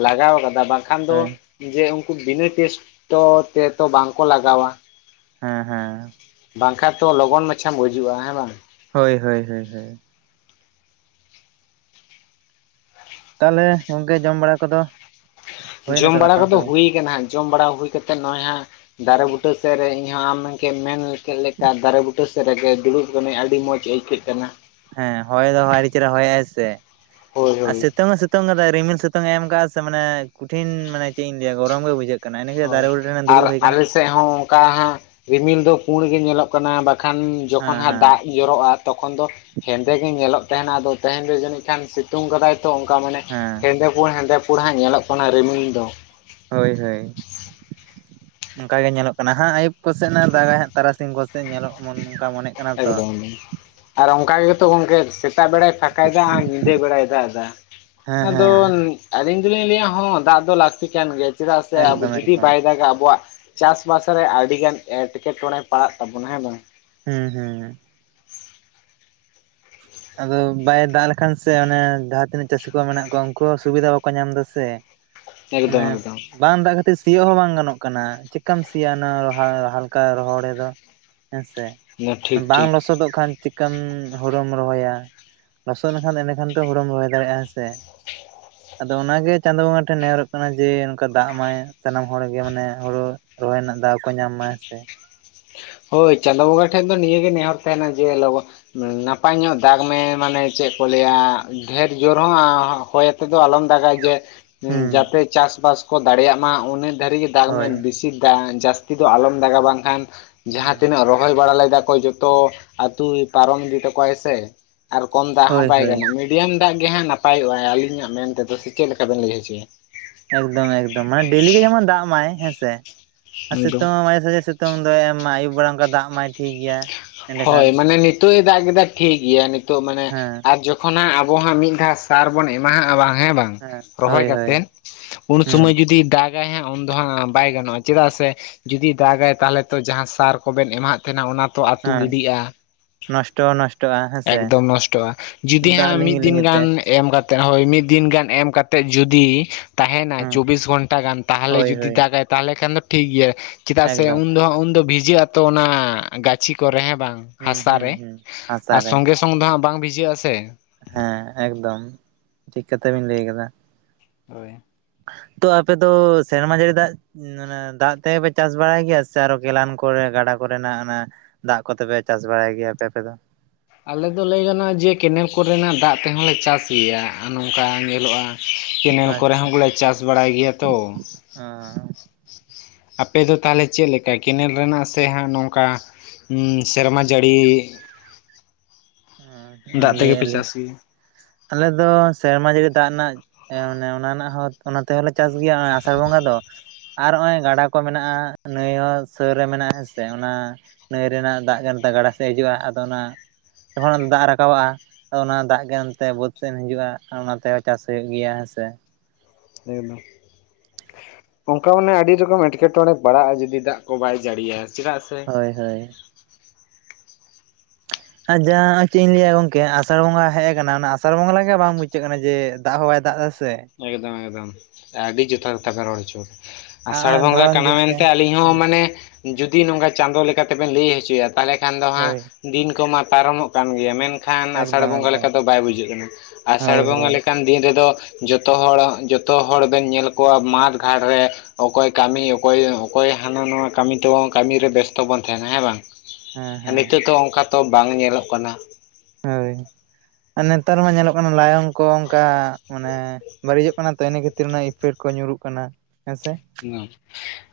S1: ᱞᱟᱜᱟᱣ ᱟᱠᱟᱫᱟ ᱵᱟᱝ ᱠᱷᱟᱱ ᱫᱚ
S2: ᱦᱳᱭ
S1: ᱡᱮ ᱩᱱᱠᱩ ᱵᱤᱱᱟᱹ ᱴᱮᱥᱴ ᱛᱚ ᱛᱮᱛᱚ ᱵᱟᱝ ᱠᱚ ᱞᱟᱜᱟᱣᱟ᱾
S2: ᱦᱮᱸ ᱦᱮᱸ᱾
S1: ᱵᱟᱝ ᱠᱷᱟ ᱛᱚ ᱞᱚᱜᱚᱱ ᱢᱟᱪᱷᱟᱢ ᱜᱩᱡᱩᱜ-ᱟ ᱦᱮᱸ ᱵᱟᱝ?
S2: ᱦᱳᱭ ᱦᱳᱭ ᱦᱳᱭ ᱦᱳᱭ᱾ ᱛᱟᱞᱮ ᱜᱚᱝᱠᱮ ᱡᱚᱢ ᱵᱟᱲᱟ ᱠᱚᱫᱚ ᱦᱩᱭᱱᱟ
S1: ᱡᱚᱢ
S2: ᱥᱮ
S1: ᱵᱟᱲᱟ
S2: ᱵᱟᱝ
S1: ᱠᱚᱫᱚ
S2: ᱛᱚᱵᱮ
S1: ᱦᱩᱭ ᱟᱠᱟᱱᱟ ᱡᱚᱢ ᱵᱟᱲᱟ ᱦᱩᱭ ᱠᱟᱛᱮᱜ ᱱᱚᱜ-ᱚᱭ ᱦᱟᱸᱜ ᱫᱟᱨᱮ ᱵᱩᱴᱟᱹ ᱥᱮᱜ ᱨᱮ ᱤᱧ ᱦᱚᱸ ᱟᱢ ᱢᱮᱱ ᱠᱮᱜ ᱢᱮᱱ ᱞᱮᱠᱟ ᱫᱟᱨᱮ ᱵᱩᱴᱟᱹ ᱥᱮᱫ ᱨᱮᱜᱮ ᱫᱩᱲᱩᱵ ᱠᱟᱹᱱᱟᱹᱧ ᱟᱹᱰᱤ ᱢᱚᱸᱡᱽ ᱟᱹᱭᱠᱟᱹᱜ ᱠᱟᱱᱟ᱾
S2: ᱦᱮᱸ ᱦᱚᱭ ᱫᱚ ᱦᱚᱭ ᱟᱹᱰᱤ ᱪᱮᱨᱦᱟ ᱦᱚᱭᱮᱜᱼᱟᱭ ᱥᱮ
S1: ᱦᱳᱭ
S2: ᱟᱨ
S1: ᱦᱳᱭ
S2: ᱥᱤᱛᱩᱝ ᱦᱚᱸ ᱥᱮ ᱥᱤᱛᱩᱝ ᱟᱠᱟᱫᱟ ᱨᱤᱢᱤᱞ ᱥᱤᱩᱛᱩᱝ ᱮ ᱮᱢ ᱟᱠᱟᱜᱼᱟ ᱥᱮ ᱢᱟᱱᱮ ᱠᱩᱴᱷᱤᱱ ᱢᱟᱱᱮ ᱪᱮᱜ ᱤᱧ ᱞᱟᱹᱭᱟ ᱜᱚᱨᱚᱢ ᱜᱮ ᱵᱩᱡᱷᱟᱹᱜ ᱠᱟᱱᱟ ᱤᱱᱟᱹ ᱠᱷᱟᱹᱛᱤᱨ
S1: ᱦᱳᱭ
S2: ᱫᱟᱨᱮ ᱵᱩᱴᱟᱹ ᱨᱮᱱ
S1: ᱟᱨ
S2: ᱫᱩᱲᱩᱵ ᱦᱩᱭ ᱟᱠᱟᱱᱟ
S1: ᱟᱞᱮ ᱥᱮᱜ ᱦᱚᱸ ᱠᱟ ᱦᱟᱸᱜ ᱨᱤᱢᱤᱞ ᱫᱚ ᱯᱩᱬ ᱜᱮ ᱧᱮᱞᱚᱜ ᱠᱟᱱᱟ ᱵᱟᱠᱷᱟᱱ ᱡᱚᱠᱷᱚᱱ
S2: ᱦᱮᱸ
S1: ᱦᱟᱸᱜ ᱫᱟᱜ
S2: ᱦᱮᱸ
S1: ᱡᱚᱨᱚᱜ-ᱟ ᱛᱚᱠᱷᱚᱱ ᱫᱚ ᱦᱮᱸᱫᱮ ᱜᱮ ᱧᱮᱞᱚᱜ ᱛᱮᱦᱮᱱᱟ ᱟᱫᱚ ᱛᱮᱦᱮᱱ ᱫᱚ ᱡᱟᱹᱱᱤᱡ ᱠᱷᱟᱱ ᱥᱤᱛᱩᱝ ᱠᱟᱫᱟᱭ ᱛᱚ ᱚᱝᱠᱟ ᱢᱟᱱᱮ
S2: ᱦᱮᱸ
S1: ᱦᱮᱸᱫᱮ ᱯᱩᱲ ᱦᱮᱸᱫᱮ ᱯᱩᱲ ᱦᱟᱸᱜ ᱧᱮᱞᱚᱜ ᱠᱟᱱᱟ ᱨᱤᱢᱤᱞ ᱫᱚ᱾
S2: ᱦᱳᱭ ᱦᱳᱭ᱾ ᱚᱝᱠᱟ ᱜᱮ ᱧᱮᱞᱚᱜ ᱠᱟᱱᱟ ᱦᱟᱸᱜ ᱟᱭᱩᱵ ᱠᱚᱥᱮᱜ ᱱᱟᱜ ᱮ ᱫᱟᱜᱟᱭ ᱦᱟᱸᱜ ᱛᱟᱨᱟᱥᱤᱧ ᱠᱚ ᱥᱮᱡ ᱧᱮᱞᱚᱜ ᱱᱚᱝᱠᱟ ᱢᱚᱱᱮᱜ ᱠᱟᱱᱟ ᱛᱚ᱾
S1: ᱮᱠᱫᱚᱢ ᱟᱨ ᱚᱱᱠᱟ ᱜᱮᱛᱚ ᱜᱚᱝᱠᱮ ᱥᱮᱛᱟᱜ ᱵᱮᱲᱟᱭ ᱯᱷᱟᱸᱠᱟᱭ ᱫᱟ ᱟᱨ ᱧᱤᱫᱟᱹ ᱵᱮᱲᱟᱭ ᱫᱟᱜ ᱫᱟ
S2: ᱦᱮᱸ
S1: ᱟᱫᱚ
S2: ᱦᱮᱸ
S1: ᱟᱹᱞᱤᱧ ᱫᱚᱞᱤᱧ ᱞᱟᱹᱭᱟ ᱦᱚᱸ ᱫᱟᱜ ᱫᱚ ᱞᱟᱹᱠᱛᱤ ᱠᱟᱱ ᱜᱮᱭᱟ ᱪᱮᱫᱟᱜ ᱥᱮ ᱟᱵᱚ
S2: ᱮᱠᱫᱚᱢ
S1: ᱡᱩᱫᱤ
S2: ᱮᱠᱫᱚᱢ
S1: ᱵᱟᱭ ᱫᱟᱜᱟ ᱟᱵᱚᱣᱟᱜ ᱪᱟᱥ ᱵᱟᱥ ᱨᱮ ᱟᱹᱰᱤ ᱜᱟᱱ ᱮᱴᱠᱮ ᱴᱚᱬᱮ ᱯᱟᱲᱟᱜ ᱛᱟᱵᱚᱱᱟ ᱦᱮᱸ ᱵᱟᱝ?
S2: ᱦᱩᱸ ᱦᱩᱸ ᱟᱫᱚ ᱵᱟᱭ ᱫᱟᱜ ᱞᱮᱠᱷᱟᱱ ᱥᱮ ᱚᱱᱮ ᱡᱟᱦᱟᱸ ᱛᱤᱱᱟᱹᱜ ᱪᱟᱹᱥᱤ ᱠᱚ ᱢᱮᱱᱟᱜ ᱠᱚᱣᱟ ᱩᱱᱠᱩ ᱥᱩᱵᱤᱫᱷᱟ ᱵᱟᱠᱚ ᱧᱟᱢ ᱫᱟ ᱥᱮ᱾ ᱢᱟᱱᱮ
S1: ᱮᱠᱫᱚᱢ ᱮᱠᱫᱚᱢ
S2: ᱵᱟᱝ ᱫᱟᱜ ᱠᱷᱟᱹ ᱛᱮ ᱥᱤᱭᱳᱜ ᱦᱚᱸ ᱵᱟᱝ ᱜᱟᱱᱚᱜ ᱠᱟᱱᱟ ᱪᱮᱜᱠᱟᱢ ᱥᱤᱭᱟ ᱚᱱᱟ ᱞᱚᱦᱟ ᱦᱟᱞᱠᱟ ᱨᱚᱦᱚᱲ ᱮᱫᱟ᱾ ᱦᱮᱸᱥᱮ
S1: ᱴᱷᱤᱠ
S2: ᱵᱟᱝ
S1: ᱴᱷᱤᱠ
S2: ᱞᱚᱥᱚᱫᱚᱜ ᱠᱷᱟᱱ ᱪᱤᱜᱠᱟᱢᱻ ᱦᱳᱲᱳᱢ ᱨᱚᱦᱚᱭᱟ ᱞᱚᱥᱚᱫ ᱞᱮᱱᱠᱷᱟᱱ ᱮᱱᱮᱠᱷᱟᱱ ᱛᱚ ᱦᱳᱲᱚᱢ ᱨᱚᱦᱚᱭ ᱫᱟᱨᱮᱜ-ᱟ ᱦᱮᱸ ᱥᱮ᱾
S1: [unintelligible]
S2: ᱟᱫᱚ ᱚᱱᱟᱜᱮ ᱪᱟᱸᱫᱳ ᱵᱚᱸᱜᱟ ᱴᱷᱮᱱ ᱱᱮᱦᱚᱨᱚᱜ ᱠᱟᱱᱟ ᱡᱮ ᱱᱚᱝᱠᱟ ᱫᱟᱜ ᱢᱟᱭ ᱥᱟᱱᱟᱢ ᱦᱚᱲ ᱜᱮ ᱢᱟᱱᱮ ᱦᱳᱲᱳ ᱨᱚᱦᱚᱭ ᱨᱮᱱᱟᱜ ᱫᱟᱣ ᱠᱚ ᱧᱟᱢ ᱢᱟ ᱦᱮᱸᱥᱮ᱾
S1: ᱦᱳᱭ ᱪᱟᱸᱫᱳ ᱵᱚᱸᱜᱟ ᱴᱷᱮᱜ ᱫᱚ ᱱᱤᱭᱟᱹ ᱜᱮ ᱱᱮᱦᱚᱨ ᱛᱮᱦᱮᱱᱟ ᱡᱮ ᱞᱚᱜᱚ ᱱᱟᱯᱟᱭ ᱧᱚᱜ ᱫᱟᱜᱽ ᱢᱮ ᱢᱟᱱᱮ ᱪᱮᱫ ᱠᱚ ᱞᱟᱹᱭᱟ ᱰᱷᱮᱨ ᱡᱳᱨ ᱦᱚᱸ ᱟᱸ ᱦᱚᱭ ᱛᱮᱫᱚ ᱟᱞᱚᱢ ᱫᱟᱜᱟ ᱡᱮ
S2: ᱦᱩᱸ
S1: ᱡᱟᱛᱮ ᱪᱟᱥ ᱵᱟᱥ ᱠᱚ ᱫᱟᱲᱮᱭᱟᱜ ᱢᱟ ᱩᱱᱟᱹᱜ ᱫᱷᱟᱹᱨᱤᱡ ᱜᱮ ᱫᱟᱜ ᱢᱮ
S2: ᱦᱳᱭ
S1: ᱵᱮᱥᱤ ᱫᱟᱜ ᱡᱟᱹᱥ ᱛᱤ ᱫᱚ ᱟᱞᱚᱢ ᱫᱟᱜᱟ ᱵᱟᱝᱠᱷᱟᱱ ᱡᱟᱦᱟᱸ
S2: ᱦᱩᱸ
S1: ᱛᱤᱱᱟᱹᱜ ᱨᱚ ᱨᱚᱦᱚᱭ ᱵᱟᱲᱟ ᱞᱮᱫᱟ ᱠᱚ ᱡᱚᱛᱚ ᱟᱛᱩᱭ ᱯᱟᱨᱚᱢ ᱤᱫᱤ ᱛᱟᱠᱚᱣᱟᱭ ᱥᱮ᱾ ᱟᱨ ᱠᱚᱢ ᱫᱟᱜ ᱦᱚᱸ
S2: ᱦᱳᱭ
S1: ᱵᱟᱭ
S2: ᱦᱳᱭ
S1: ᱜᱟᱱᱚᱜ, ᱢᱤᱰᱤᱭᱟᱢ ᱫᱟᱜ ᱜᱮ ᱦᱟᱸᱜ ᱱᱟᱯᱟᱭᱚᱜ-ᱟ ᱟᱹᱞᱤᱧᱟᱜ ᱢᱮᱱ ᱛᱮᱫᱚ, ᱥᱮ ᱪᱮᱫ ᱞᱮᱠᱟ ᱵᱮᱱ ᱞᱟᱹᱭ ᱦᱚᱪᱚᱭᱟ?
S2: ᱮᱠᱫᱚᱢ ᱮᱠᱫᱚᱢ ᱢᱟᱱᱮ ᱰᱮᱞᱤ ᱜᱮ ᱡᱮᱢᱚᱱ ᱫᱟᱜ ᱢᱟᱭ ᱦᱮᱸᱥᱮ ᱟ
S1: ᱮᱠᱫᱚᱢ
S2: ᱥᱤᱛᱩᱝ ᱢᱟᱡᱮ ᱥᱟᱡᱮ ᱥᱮᱛᱳᱝ ᱫᱚᱭ ᱮᱢᱢᱟ ᱟᱭᱩᱵ ᱵᱮᱲᱟ ᱚᱝᱠᱟ ᱫᱟᱜ ᱢᱟᱭ ᱴᱷᱤᱠ ᱜᱮᱭᱟ
S1: ᱦᱚᱭ
S2: ᱮᱸᱰᱮᱠᱷᱟᱱ
S1: ᱢᱟᱱᱮ ᱱᱤᱛᱳᱜ ᱮ ᱫᱟᱜ ᱠᱮᱫᱟ ᱴᱷᱤᱠ ᱜᱮᱭᱟ ᱱᱤᱛᱳᱜ ᱢᱟᱱᱮ
S2: ᱦᱮᱸ
S1: ᱟᱨ ᱡᱚ ᱠᱷᱚᱱᱟᱜ ᱟᱵᱚ ᱦᱟᱸᱜ ᱢᱤᱫ ᱫᱷᱟᱣ ᱥᱟᱨ ᱵᱚᱱ ᱮᱢᱟᱦᱟᱜ-ᱟ ᱵᱟᱝ ᱦᱮᱸ ᱵᱟᱝ ᱨᱚᱦᱚᱭ
S2: ᱦᱳᱭ ᱦᱳᱭ
S1: ᱠᱟᱛᱮᱫ ᱩᱱ
S2: ᱦᱩᱸ
S1: ᱥᱩᱢᱟᱹᱭ ᱡᱩᱫᱤ ᱫᱟᱜ ᱜᱟᱭ ᱦᱟᱸᱜ ᱩᱱᱫᱚ ᱦᱟᱸᱜ ᱵᱟᱭ ᱜᱟᱱᱚᱜ-ᱟ ᱪᱮᱫᱟᱜ ᱥᱮ ᱡᱩᱫᱤ ᱫᱟᱜ-ᱟᱭ ᱛᱟᱦᱞᱮ ᱛᱚ ᱡᱟᱦᱟᱸ ᱥᱟᱨ ᱠᱚᱵᱮᱱ ᱮᱢᱟᱦᱟᱜ ᱛᱟᱦᱮᱱᱟ ᱚᱱᱟ ᱛᱚ ᱟᱹᱛᱩ
S2: ᱦᱮᱸ
S1: ᱜᱤᱰᱤᱜ-ᱟ᱾
S2: ᱱᱚᱥᱴᱚ ᱦᱚᱸ ᱱᱚᱥᱴᱚᱜᱼᱟ ᱦᱮᱸᱥᱮ
S1: ᱮᱠᱫᱚᱢ ᱱᱚᱥᱴᱚᱜ-ᱟ ᱡᱩᱫᱤ
S2: ᱫᱟᱜ
S1: ᱦᱟᱸ
S2: ᱞᱤᱸᱜᱤ
S1: ᱢᱤᱫ ᱫᱤᱱ
S2: ᱞᱤᱸᱜᱤᱛᱮ
S1: ᱜᱟᱱ ᱮᱢ ᱠᱟᱛᱮᱫ ᱦᱳᱭ ᱢᱤᱫ ᱫᱤᱱ ᱜᱟᱱ ᱮᱢ ᱠᱟᱛᱮᱫ ᱡᱩᱫᱤ ᱛᱟᱦᱮᱱᱟ
S2: ᱦᱩᱸ
S1: ᱪᱚᱵᱤᱥ ᱜᱷᱚᱱᱴᱟ ᱜᱟᱱ ᱛᱟᱦᱞᱮ
S2: ᱦᱳᱭ
S1: ᱡᱩᱫᱤ
S2: ᱦᱳᱭ
S1: ᱫᱟᱜ-ᱟᱭ ᱛᱟᱦᱚᱞᱮ ᱠᱷᱟᱱ ᱫᱚ ᱴᱷᱤᱠ ᱜᱮᱭᱟ᱾ ᱪᱮᱫᱟᱜ ᱥᱮ
S2: ᱮᱠᱫᱚᱢ
S1: ᱩᱱ ᱫᱚ ᱦᱟᱸᱜ ᱩᱱᱫᱚ ᱵᱷᱤᱡᱟᱹᱜ ᱟᱛᱚ ᱚᱱᱟ ᱜᱟᱹᱪᱷᱤ ᱠᱚᱨᱮ ᱦᱮᱸ ᱵᱟᱝ?
S2: ᱦᱩᱸ
S1: ᱦᱟᱥᱟ
S2: ᱦᱩᱸ
S1: ᱨᱮ
S2: ᱦᱩᱸ ᱦᱟᱥᱟ
S1: ᱟᱨ
S2: ᱨᱮ
S1: ᱥᱚᱝᱜᱮ ᱥᱚᱝ ᱫᱚ ᱦᱟᱸᱜ ᱵᱟᱝ ᱵᱷᱤᱡᱟᱹᱜ-ᱟ ᱥᱮ᱾
S2: ᱦᱮᱸ ᱮᱠᱫᱚᱢ, ᱴᱷᱤᱠ ᱠᱟᱛᱷᱟ ᱵᱤᱱ ᱞᱟᱹᱭ ᱠᱟᱫᱟ᱾
S1: ᱦᱳᱭ᱾
S2: ᱛᱚ ᱟᱯᱮ ᱫᱚ ᱥᱮᱨᱢᱟ ᱡᱟᱹᱲᱤ ᱫᱟᱜ ᱫᱟᱜ ᱛᱮᱜᱮ ᱯᱮ ᱪᱟᱥ ᱵᱟᱲᱟᱭ ᱜᱮᱭᱟ ᱥᱮ ᱟᱨᱚ ᱠᱮᱞᱟᱱ ᱠᱚᱨᱮ ᱜᱟᱰᱟ ᱠᱚᱨᱮᱱᱟᱜ ᱚᱱᱟ ᱫᱟᱜ ᱠᱚᱛᱮᱯᱮ ᱪᱟᱥ ᱵᱟᱲᱟᱭ ᱜᱮᱭᱟ ᱟᱯᱮ ᱟᱯᱮ ᱫᱚ?
S1: ᱟᱞᱮ ᱫᱚ ᱞᱟᱹᱭ ᱜᱟᱱᱚᱜ-ᱟ ᱡᱮ ᱠᱮᱱᱮᱞ ᱠᱚᱨᱮᱱᱟᱜ ᱫᱟᱜ ᱞᱮ ᱪᱟᱥ ᱜᱮᱭᱟ ᱱᱚᱝᱠᱟ ᱧᱮᱞᱚᱜ-ᱟ ᱠᱮᱱᱮᱞ ᱠᱚᱨᱮ
S2: ᱟᱪᱪᱷᱟ
S1: ᱦᱚᱸ ᱵᱚᱞᱮ ᱪᱟᱥ ᱵᱟᱲᱟᱭ ᱜᱮᱭᱟ ᱛᱚ᱾
S2: [unintelligible]
S1: ᱟᱯᱮ ᱫᱚ ᱛᱟᱦᱞᱮ ᱪᱮᱫ ᱞᱮᱠᱟ ᱠᱮᱱᱮᱞ ᱨᱮᱱᱟᱜ ᱥᱮ ᱦᱟᱸᱜ ᱱᱚᱝᱠᱟ ᱥᱮᱨᱢᱟ ᱡᱟᱹᱲᱤ ᱫᱟᱜ
S2: ᱞᱟᱹᱭ
S1: ᱛᱮᱜᱮ
S2: ᱭᱮᱜ-ᱟ
S1: ᱯᱮ
S2: ᱞᱤᱧ
S1: ᱪᱟᱥ ᱜᱮᱭᱟ
S2: ᱟᱞᱮ ᱫᱚ ᱥᱮᱨᱢᱟ ᱡᱟᱹᱲᱤ ᱫᱟᱜ ᱨᱮᱱᱟᱜ, ᱚᱱᱮ ᱚᱱᱟ ᱨᱮᱱᱟᱜ ᱦᱚᱸ ᱚᱱᱟ ᱛᱮᱦᱚᱸᱞᱮ ᱪᱟᱥ ᱜᱮᱭᱟ ᱟᱸ ᱟᱥᱟᱲ ᱵᱚᱸᱜᱟ ᱫᱚ᱾ ᱟᱨ ᱦᱚᱸᱜ-ᱚᱭ ᱜᱟᱰᱟ ᱠᱚ ᱢᱮᱱᱟᱜ-ᱟ ᱱᱟᱹᱭ ᱦᱚᱸ ᱥᱳᱨ ᱨᱮ ᱢᱮᱱᱟᱜ-ᱟ ᱦᱮᱸ ᱥᱮ ᱚᱱᱟ ᱱᱟᱹᱭ ᱨᱮᱱᱟᱜ ᱫᱟᱜ ᱜᱟᱱᱛᱟ ᱜᱟᱰᱟ ᱥᱮᱫ ᱦᱤᱡᱩᱜ-ᱟ ᱟᱫᱚ ᱚᱱᱟ [unintelligible] ᱫᱟᱜ ᱨᱟᱠᱟᱵᱟᱜ-ᱟ ᱟᱫᱚ ᱚᱱᱟ ᱫᱟᱜ ᱜᱮ ᱮᱱᱛᱮ ᱵᱟᱹᱫᱽ ᱥᱮᱱ ᱦᱤᱡᱩᱜ-ᱟ ᱚᱱᱟ ᱛᱮᱦᱚᱸ ᱪᱟᱥ ᱦᱳᱭᱳᱜ ᱜᱮᱭᱟ ᱦᱮᱸᱥᱮ᱾
S1: [unintelligible] ᱚᱝᱠᱟ ᱢᱟᱱᱮ ᱟᱹᱰᱤ ᱨᱚᱠᱚᱢ ᱮᱴᱠᱮᱴᱚᱬᱮ ᱯᱟᱲᱟᱜ-ᱟ ᱡᱩᱫᱤ ᱫᱟᱜ ᱠᱚ ᱵᱟᱭ ᱡᱟᱹᱲᱤᱭᱟ ᱪᱮᱫᱟᱜ ᱥᱮ
S2: ᱦᱳᱭ ᱦᱳᱭ᱾ ᱟᱨ ᱡᱟᱦᱟᱸ ᱪᱮᱫ ᱤᱧ ᱞᱟᱹᱭᱟ ᱜᱚᱝᱠᱮ ᱟᱥᱟᱲ ᱵᱚᱸᱜᱟ ᱦᱮᱜ ᱠᱟᱱᱟ ᱚᱱᱟ ᱟᱥᱟᱲ ᱵᱚᱸᱜᱟ ᱞᱮᱠᱟ ᱜᱮ ᱵᱟᱝ ᱵᱩᱡᱷᱟᱹᱜ ᱠᱟᱱᱟ ᱡᱮ ᱫᱟᱜ ᱦᱚ ᱵᱟᱭ ᱫᱟᱜ ᱫᱟ ᱥᱮ
S1: ᱮᱠᱫᱚᱢ ᱮᱠᱫᱚᱢ ᱟᱹᱰᱤ ᱟ ᱡᱚᱛᱷᱟᱛ ᱠᱟᱛᱷᱟ ᱯᱮ ᱨᱚᱲ ᱦᱚᱪᱚ ᱟᱥᱟᱲ
S2: ᱦᱚᱸᱜᱼᱚᱭ
S1: ᱵᱚᱸᱜᱟ
S2: ᱫᱷᱚᱨᱚᱱ
S1: ᱠᱟᱱᱟ
S2: ᱫᱤᱱ ᱜᱮ
S1: ᱢᱮᱱᱛᱮ ᱟᱞᱤᱧ ᱦᱚᱸ
S2: ᱦᱮᱸ
S1: ᱢᱟᱱᱮ ᱡᱩᱫᱤ ᱱᱚᱝᱠᱟ ᱪᱟᱸᱫᱚ ᱞᱮᱠᱟ ᱛᱮᱵᱮᱱ ᱞᱟᱹᱭ ᱦᱚᱪᱚᱭᱟ ᱛᱟᱦᱟᱞᱮ ᱠᱷᱟᱱ ᱫᱚ ᱦᱟᱸᱜ
S2: ᱦᱳᱭ
S1: ᱫᱤᱱ ᱠᱚᱢᱟ ᱯᱟᱨᱚᱢᱚᱜ ᱠᱟᱱ ᱜᱮᱭᱟ ᱢᱮᱱ ᱠᱷᱟᱱ ᱟᱥᱟᱲ
S2: ᱮᱠᱫᱚᱢ
S1: ᱵᱚᱸᱜᱟ
S2: ᱮᱠᱫᱚᱢ
S1: ᱞᱮᱠᱟ ᱫᱚ ᱵᱟᱭ ᱵᱩᱡᱷᱟᱹᱜ ᱠᱟᱱᱟ, ᱟᱥᱟᱲ
S2: ᱦᱳᱭ
S1: ᱵᱚᱸᱜᱟ
S2: ᱦᱳᱭ
S1: ᱞᱮᱠᱟᱱ ᱫᱤᱱ ᱨᱮᱫᱚ ᱡᱚᱛᱚ ᱦᱚᱲ ᱡᱚᱛᱚ ᱦᱚᱲ ᱵᱮᱱ ᱧᱮᱞ ᱠᱚᱣᱟ ᱢᱟᱴᱷ ᱜᱷᱟᱴ ᱨᱮ ᱚᱠᱚᱭ ᱠᱟᱹᱢᱤ ᱚᱠᱚᱭ ᱚᱠᱚᱭ ᱦᱟᱱᱟ ᱱᱚᱣᱟ ᱠᱟᱹᱢᱤ ᱛᱮᱵᱚᱱ ᱠᱟᱹᱢᱤ ᱨᱮ ᱵᱮᱥᱛᱚ ᱵᱚᱱ ᱛᱟᱦᱮᱱᱟ ᱦᱮᱸ ᱵᱟᱝ
S2: ᱦᱮᱸ
S1: ᱾
S2: ᱦᱮᱸ
S1: ᱱᱤᱛᱳᱜ ᱫᱚ ᱚᱝᱠᱟ ᱛᱚ ᱵᱟᱝ ᱧᱮᱞᱚᱜ ᱠᱟᱱᱟ ᱾
S2: ᱦᱳᱭ ᱟᱨ ᱱᱮᱱᱛᱟᱨ ᱢᱟ ᱧᱮᱞᱚᱜ ᱠᱟᱱᱟ ᱞᱟᱭᱚᱝ ᱠᱚ ᱚᱝᱠᱟ ᱢᱟᱱᱮ ᱵᱟᱹᱲᱤᱡᱚᱜ ᱠᱟᱱᱟ ᱛᱚ ᱤᱱᱟᱹ ᱠᱷᱟᱹᱛᱤᱨ ᱩᱱᱟᱹᱜ ᱤᱯᱮᱴ ᱠᱚ ᱧᱩᱨᱩᱜ ᱠᱟᱱᱟ, ᱦᱮᱸᱥᱮ?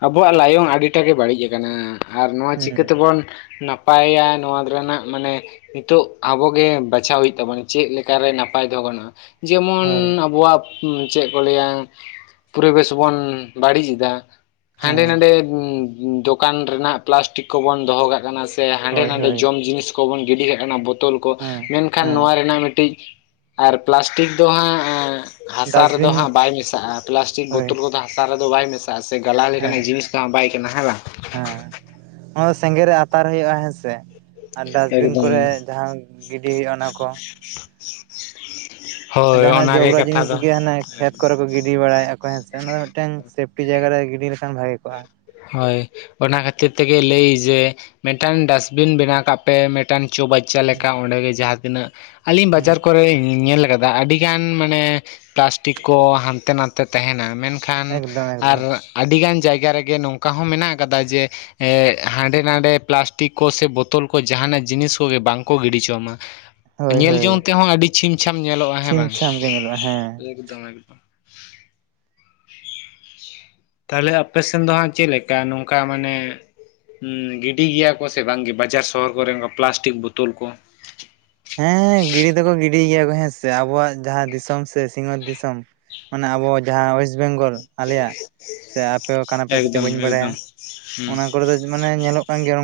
S1: ᱟᱵᱚᱣᱟᱜ ᱞᱟᱭᱚᱝ ᱟᱹᱰᱤᱴᱟ ᱜᱮ ᱵᱟᱹᱲᱤᱡ ᱟᱠᱟᱱᱟ ᱟᱨ ᱱᱚᱣᱟ ᱪᱤᱠᱟᱹ
S2: ᱦᱩᱸ
S1: ᱛᱮᱵᱚᱱ ᱱᱟ ᱯᱟᱭᱟ ᱱᱚᱣᱟ ᱨᱮᱱᱟᱜ ᱢᱟᱱᱮ ᱱᱤᱛᱳᱜ ᱟᱵᱚᱜᱮ ᱵᱟᱪᱷᱟᱣ ᱦᱩᱭᱩᱜ ᱛᱟᱵᱚᱱᱟ ᱪᱮᱜ ᱞᱮᱠᱟᱨᱮ ᱱᱟᱯᱟᱭ ᱫᱚᱦᱚ ᱜᱟᱱᱚᱜ-ᱟ᱾ ᱡᱮᱢᱚᱱ
S2: ᱦᱳᱭ
S1: ᱟᱵᱚᱣᱟᱜ ᱪᱮᱜ ᱠᱚ ᱞᱟᱹᱭᱟ ᱯᱚᱨᱤᱵᱮᱥ ᱵᱚᱱ ᱵᱟᱹᱲᱤᱡ ᱮᱫᱟ ᱦᱟᱸᱰᱮ
S2: ᱦᱮᱸ
S1: ᱱᱟᱰᱮ ᱫᱚᱠᱟᱱ ᱨᱮᱱᱟᱜ ᱯᱞᱟᱥᱴᱤᱠ ᱠᱚᱵᱚᱱ ᱫᱚᱦᱚ ᱠᱟᱜ ᱠᱟᱱᱟ ᱥᱮ ᱦᱟᱸᱰᱮ
S2: ᱦᱳᱭ
S1: ᱱᱟᱰᱮ
S2: ᱦᱳᱭ
S1: ᱡᱚᱢ ᱡᱤᱱᱤᱥ ᱠᱚᱵᱚᱱ ᱜᱤᱰᱤ ᱠᱟᱜ ᱠᱟᱱᱟ ᱵᱳᱛᱚᱞ ᱠᱚ,
S2: ᱦᱮᱸ
S1: ᱢᱮᱱ ᱠᱷᱟᱱ
S2: ᱦᱮᱸ
S1: ᱱᱚᱣᱟ ᱨᱮᱱᱟᱜ ᱢᱤᱫᱴᱤᱡ ᱟᱨ ᱯᱞᱟᱥᱴᱤᱠ ᱫᱚ ᱦᱟᱸᱜᱻ ᱦᱟᱥᱟ ᱨᱮᱫᱚ
S2: ᱰᱟᱥᱴᱵᱤᱱ
S1: ᱦᱟᱸᱜ ᱵᱟᱭ ᱢᱮᱥᱟᱜ-ᱟ ᱯᱞᱟᱥᱴᱤᱠ
S2: ᱦᱳᱭ
S1: ᱵᱳᱛᱚᱞ ᱠᱚᱫᱚ ᱦᱟᱥᱟ ᱨᱮᱫᱚ ᱵᱟᱭ ᱢᱮᱥᱟ ᱫᱟᱜ ᱥᱮ ᱜᱟᱞᱟᱣ ᱞᱮᱠᱟᱱᱟᱜ
S2: ᱦᱮᱸ
S1: ᱡᱤᱱᱤᱥ ᱛᱚ ᱦᱟᱸᱜ ᱵᱟᱭ ᱠᱟᱱᱟ ᱦᱮᱸ ᱵᱟᱝ
S2: ᱦᱚᱸ ᱥᱮᱸᱜᱮᱞ ᱨᱮ ᱟᱛᱟᱨ ᱦᱩᱭᱩᱜ-ᱟ ᱦᱮᱸ ᱥᱮ ᱟᱨ ᱰᱟᱥᱵᱤᱱ
S1: ᱮᱠᱫᱚᱢ
S2: ᱠᱚᱨᱮ ᱡᱟᱦᱟᱸᱝ ᱜᱤᱰᱤ ᱦᱩᱭᱩᱜ-ᱟ ᱚᱱᱟ ᱠᱚ᱾
S1: [inaudible]
S2: ᱟᱨ ᱡᱟᱦᱟᱱᱟᱜ
S1: ᱚᱱᱟᱜᱮ
S2: ᱡᱚᱵᱽᱨᱟ
S1: ᱠᱟᱛᱷᱟ
S2: ᱡᱤᱱᱤᱥ
S1: ᱫᱚ
S2: ᱜᱮ ᱦᱟᱱᱮ ᱠᱷᱮᱛ ᱠᱚᱨᱮ ᱠᱚ ᱜᱤᱰᱤ ᱵᱟᱲᱟᱭᱟᱠ ᱠᱚ ᱦᱮᱸᱥᱮ ᱚᱱᱟ ᱫᱚ ᱢᱤᱫᱴᱟᱝ ᱥᱮᱯᱴᱤ ᱡᱟᱭᱜᱟ ᱨᱮ ᱜᱤᱰᱤ ᱞᱮᱠᱷᱟᱱ ᱵᱷᱟᱜᱤ ᱠᱚᱜ-ᱟ᱾
S1: ᱦᱳᱭ ᱚᱱᱟ ᱠᱷᱟᱹᱛᱤᱨ ᱛᱮᱜᱮ ᱞᱟᱹᱭ ᱡᱮ ᱢᱮᱜᱴᱟᱝ ᱰᱟᱥᱵᱤᱱ ᱵᱮᱱᱟᱣ ᱠᱟᱜ ᱯᱮ ᱢᱮᱴᱟᱝ ᱪᱳᱵᱟᱪ ᱪᱟ ᱞᱮᱠᱟ
S2: ᱦᱩᱸ
S1: ᱚᱸᱰᱮ ᱜᱮ ᱡᱟᱦᱟᱸ ᱛᱤᱱᱟᱹᱜ ᱟᱹᱞᱤᱧ
S2: ᱦᱩᱸ
S1: ᱵᱟᱡᱟᱨ ᱠᱚᱨᱮ ᱞᱤᱧ ᱧᱮᱞ ᱠᱟᱫ ᱫᱟ ᱟᱹᱰᱤ ᱜᱟᱱ ᱢᱟᱱᱮ ᱯᱞᱟᱥᱴᱤᱠ ᱠᱚ ᱦᱟᱱᱛᱮ ᱱᱟᱱᱛᱮ ᱛᱟᱦᱮᱱᱟ ᱢᱮᱱ ᱠᱷᱟᱱ
S2: ᱮᱠᱫᱚᱢ
S1: ᱟᱨ
S2: ᱮᱠᱫᱚᱢ
S1: ᱟᱹᱰᱤ ᱜᱟᱱ ᱡᱟᱭᱜᱟ ᱨᱮᱜᱮ ᱱᱚᱝᱠᱟ ᱦᱚᱸ ᱢᱮᱱᱟᱜ ᱟᱠᱟᱫᱟ ᱡᱮ ᱮᱸ ᱦᱟᱸᱰᱮ ᱱᱟᱰᱮ ᱯᱞᱟᱥᱴᱤᱠ ᱠᱚ ᱥᱮ ᱵᱳᱛᱳᱞ ᱠᱚ ᱡᱟᱦᱟᱱᱟᱜ ᱡᱤᱱᱤᱥ ᱠᱚᱜᱮ ᱵᱟᱝ ᱠᱚ ᱜᱤᱰᱤᱪᱚᱟ ᱢᱟ᱾
S2: ᱦᱳᱭ
S1: ᱧᱮᱞ ᱡᱚᱝ
S2: ᱦᱳᱭ
S1: ᱛᱮᱦᱚᱸ ᱟᱹᱰᱤ ᱪᱷᱤᱢ ᱪᱷᱟᱢ ᱧᱮᱞᱚᱜ-ᱟ ᱦᱮᱸ
S2: ᱪᱷᱤᱢ
S1: ᱵᱟᱝ,
S2: ᱪᱷᱟᱢ ᱜᱮ ᱧᱮᱞᱚᱜᱼᱟ ᱦᱮᱸ
S1: ᱮᱠᱫᱚᱢ ᱮᱠᱫᱚᱢ ᱛᱟᱦᱞᱮ ᱟᱯᱮ ᱥᱮᱱ ᱫᱚ ᱦᱟᱸᱜ ᱪᱮᱫ ᱞᱮᱠᱟ ᱱᱚᱝᱠᱟ ᱢᱟᱱᱮ ᱜᱤᱰᱤ ᱜᱮᱭᱟ ᱠᱚ ᱥᱮ ᱵᱟᱝᱜᱮ ᱵᱟᱡᱟᱨ ᱥᱚᱦᱚᱨ ᱠᱚᱨᱮ ᱚᱝᱠᱟ ᱯᱞᱟᱥᱴᱤᱠ ᱵᱳᱛᱳᱞ ᱠᱚ?
S2: ᱦᱮᱸ ᱦᱮᱸ ᱜᱤᱲᱤ ᱫᱚᱠᱚ ᱜᱤᱰᱤ ᱜᱮᱭᱟ ᱠᱚ ᱦᱮᱸ ᱥᱮ ᱟᱵᱚᱣᱟᱜ ᱡᱟᱦᱟᱸ ᱫᱤᱥᱚᱢ ᱥᱮ ᱥᱤᱧᱚᱛ ᱫᱤᱥᱚᱢ, ᱢᱟᱱᱮ ᱟᱵᱚ ᱡᱟᱦᱟᱸ ᱳᱭᱮᱥᱴ ᱵᱮᱝᱜᱚᱞ, ᱟᱞᱮᱭᱟᱜ ᱥᱮ ᱟᱯᱮ ᱠᱟᱱᱟ ᱯᱮ ᱥᱮ ᱪᱮᱜ
S1: ᱮᱠᱫᱚᱢ
S2: ᱵᱟᱹᱧ ᱵᱟᱲᱟᱭᱟ
S1: ᱮᱠᱫᱚᱢ ᱦᱩᱸ
S2: ᱚᱱᱟ ᱠᱚ ᱨᱮ ᱫᱚ ᱢᱟᱱᱮ ᱧᱮᱞᱚᱜ ᱠᱟᱱ ᱜᱮᱭᱟ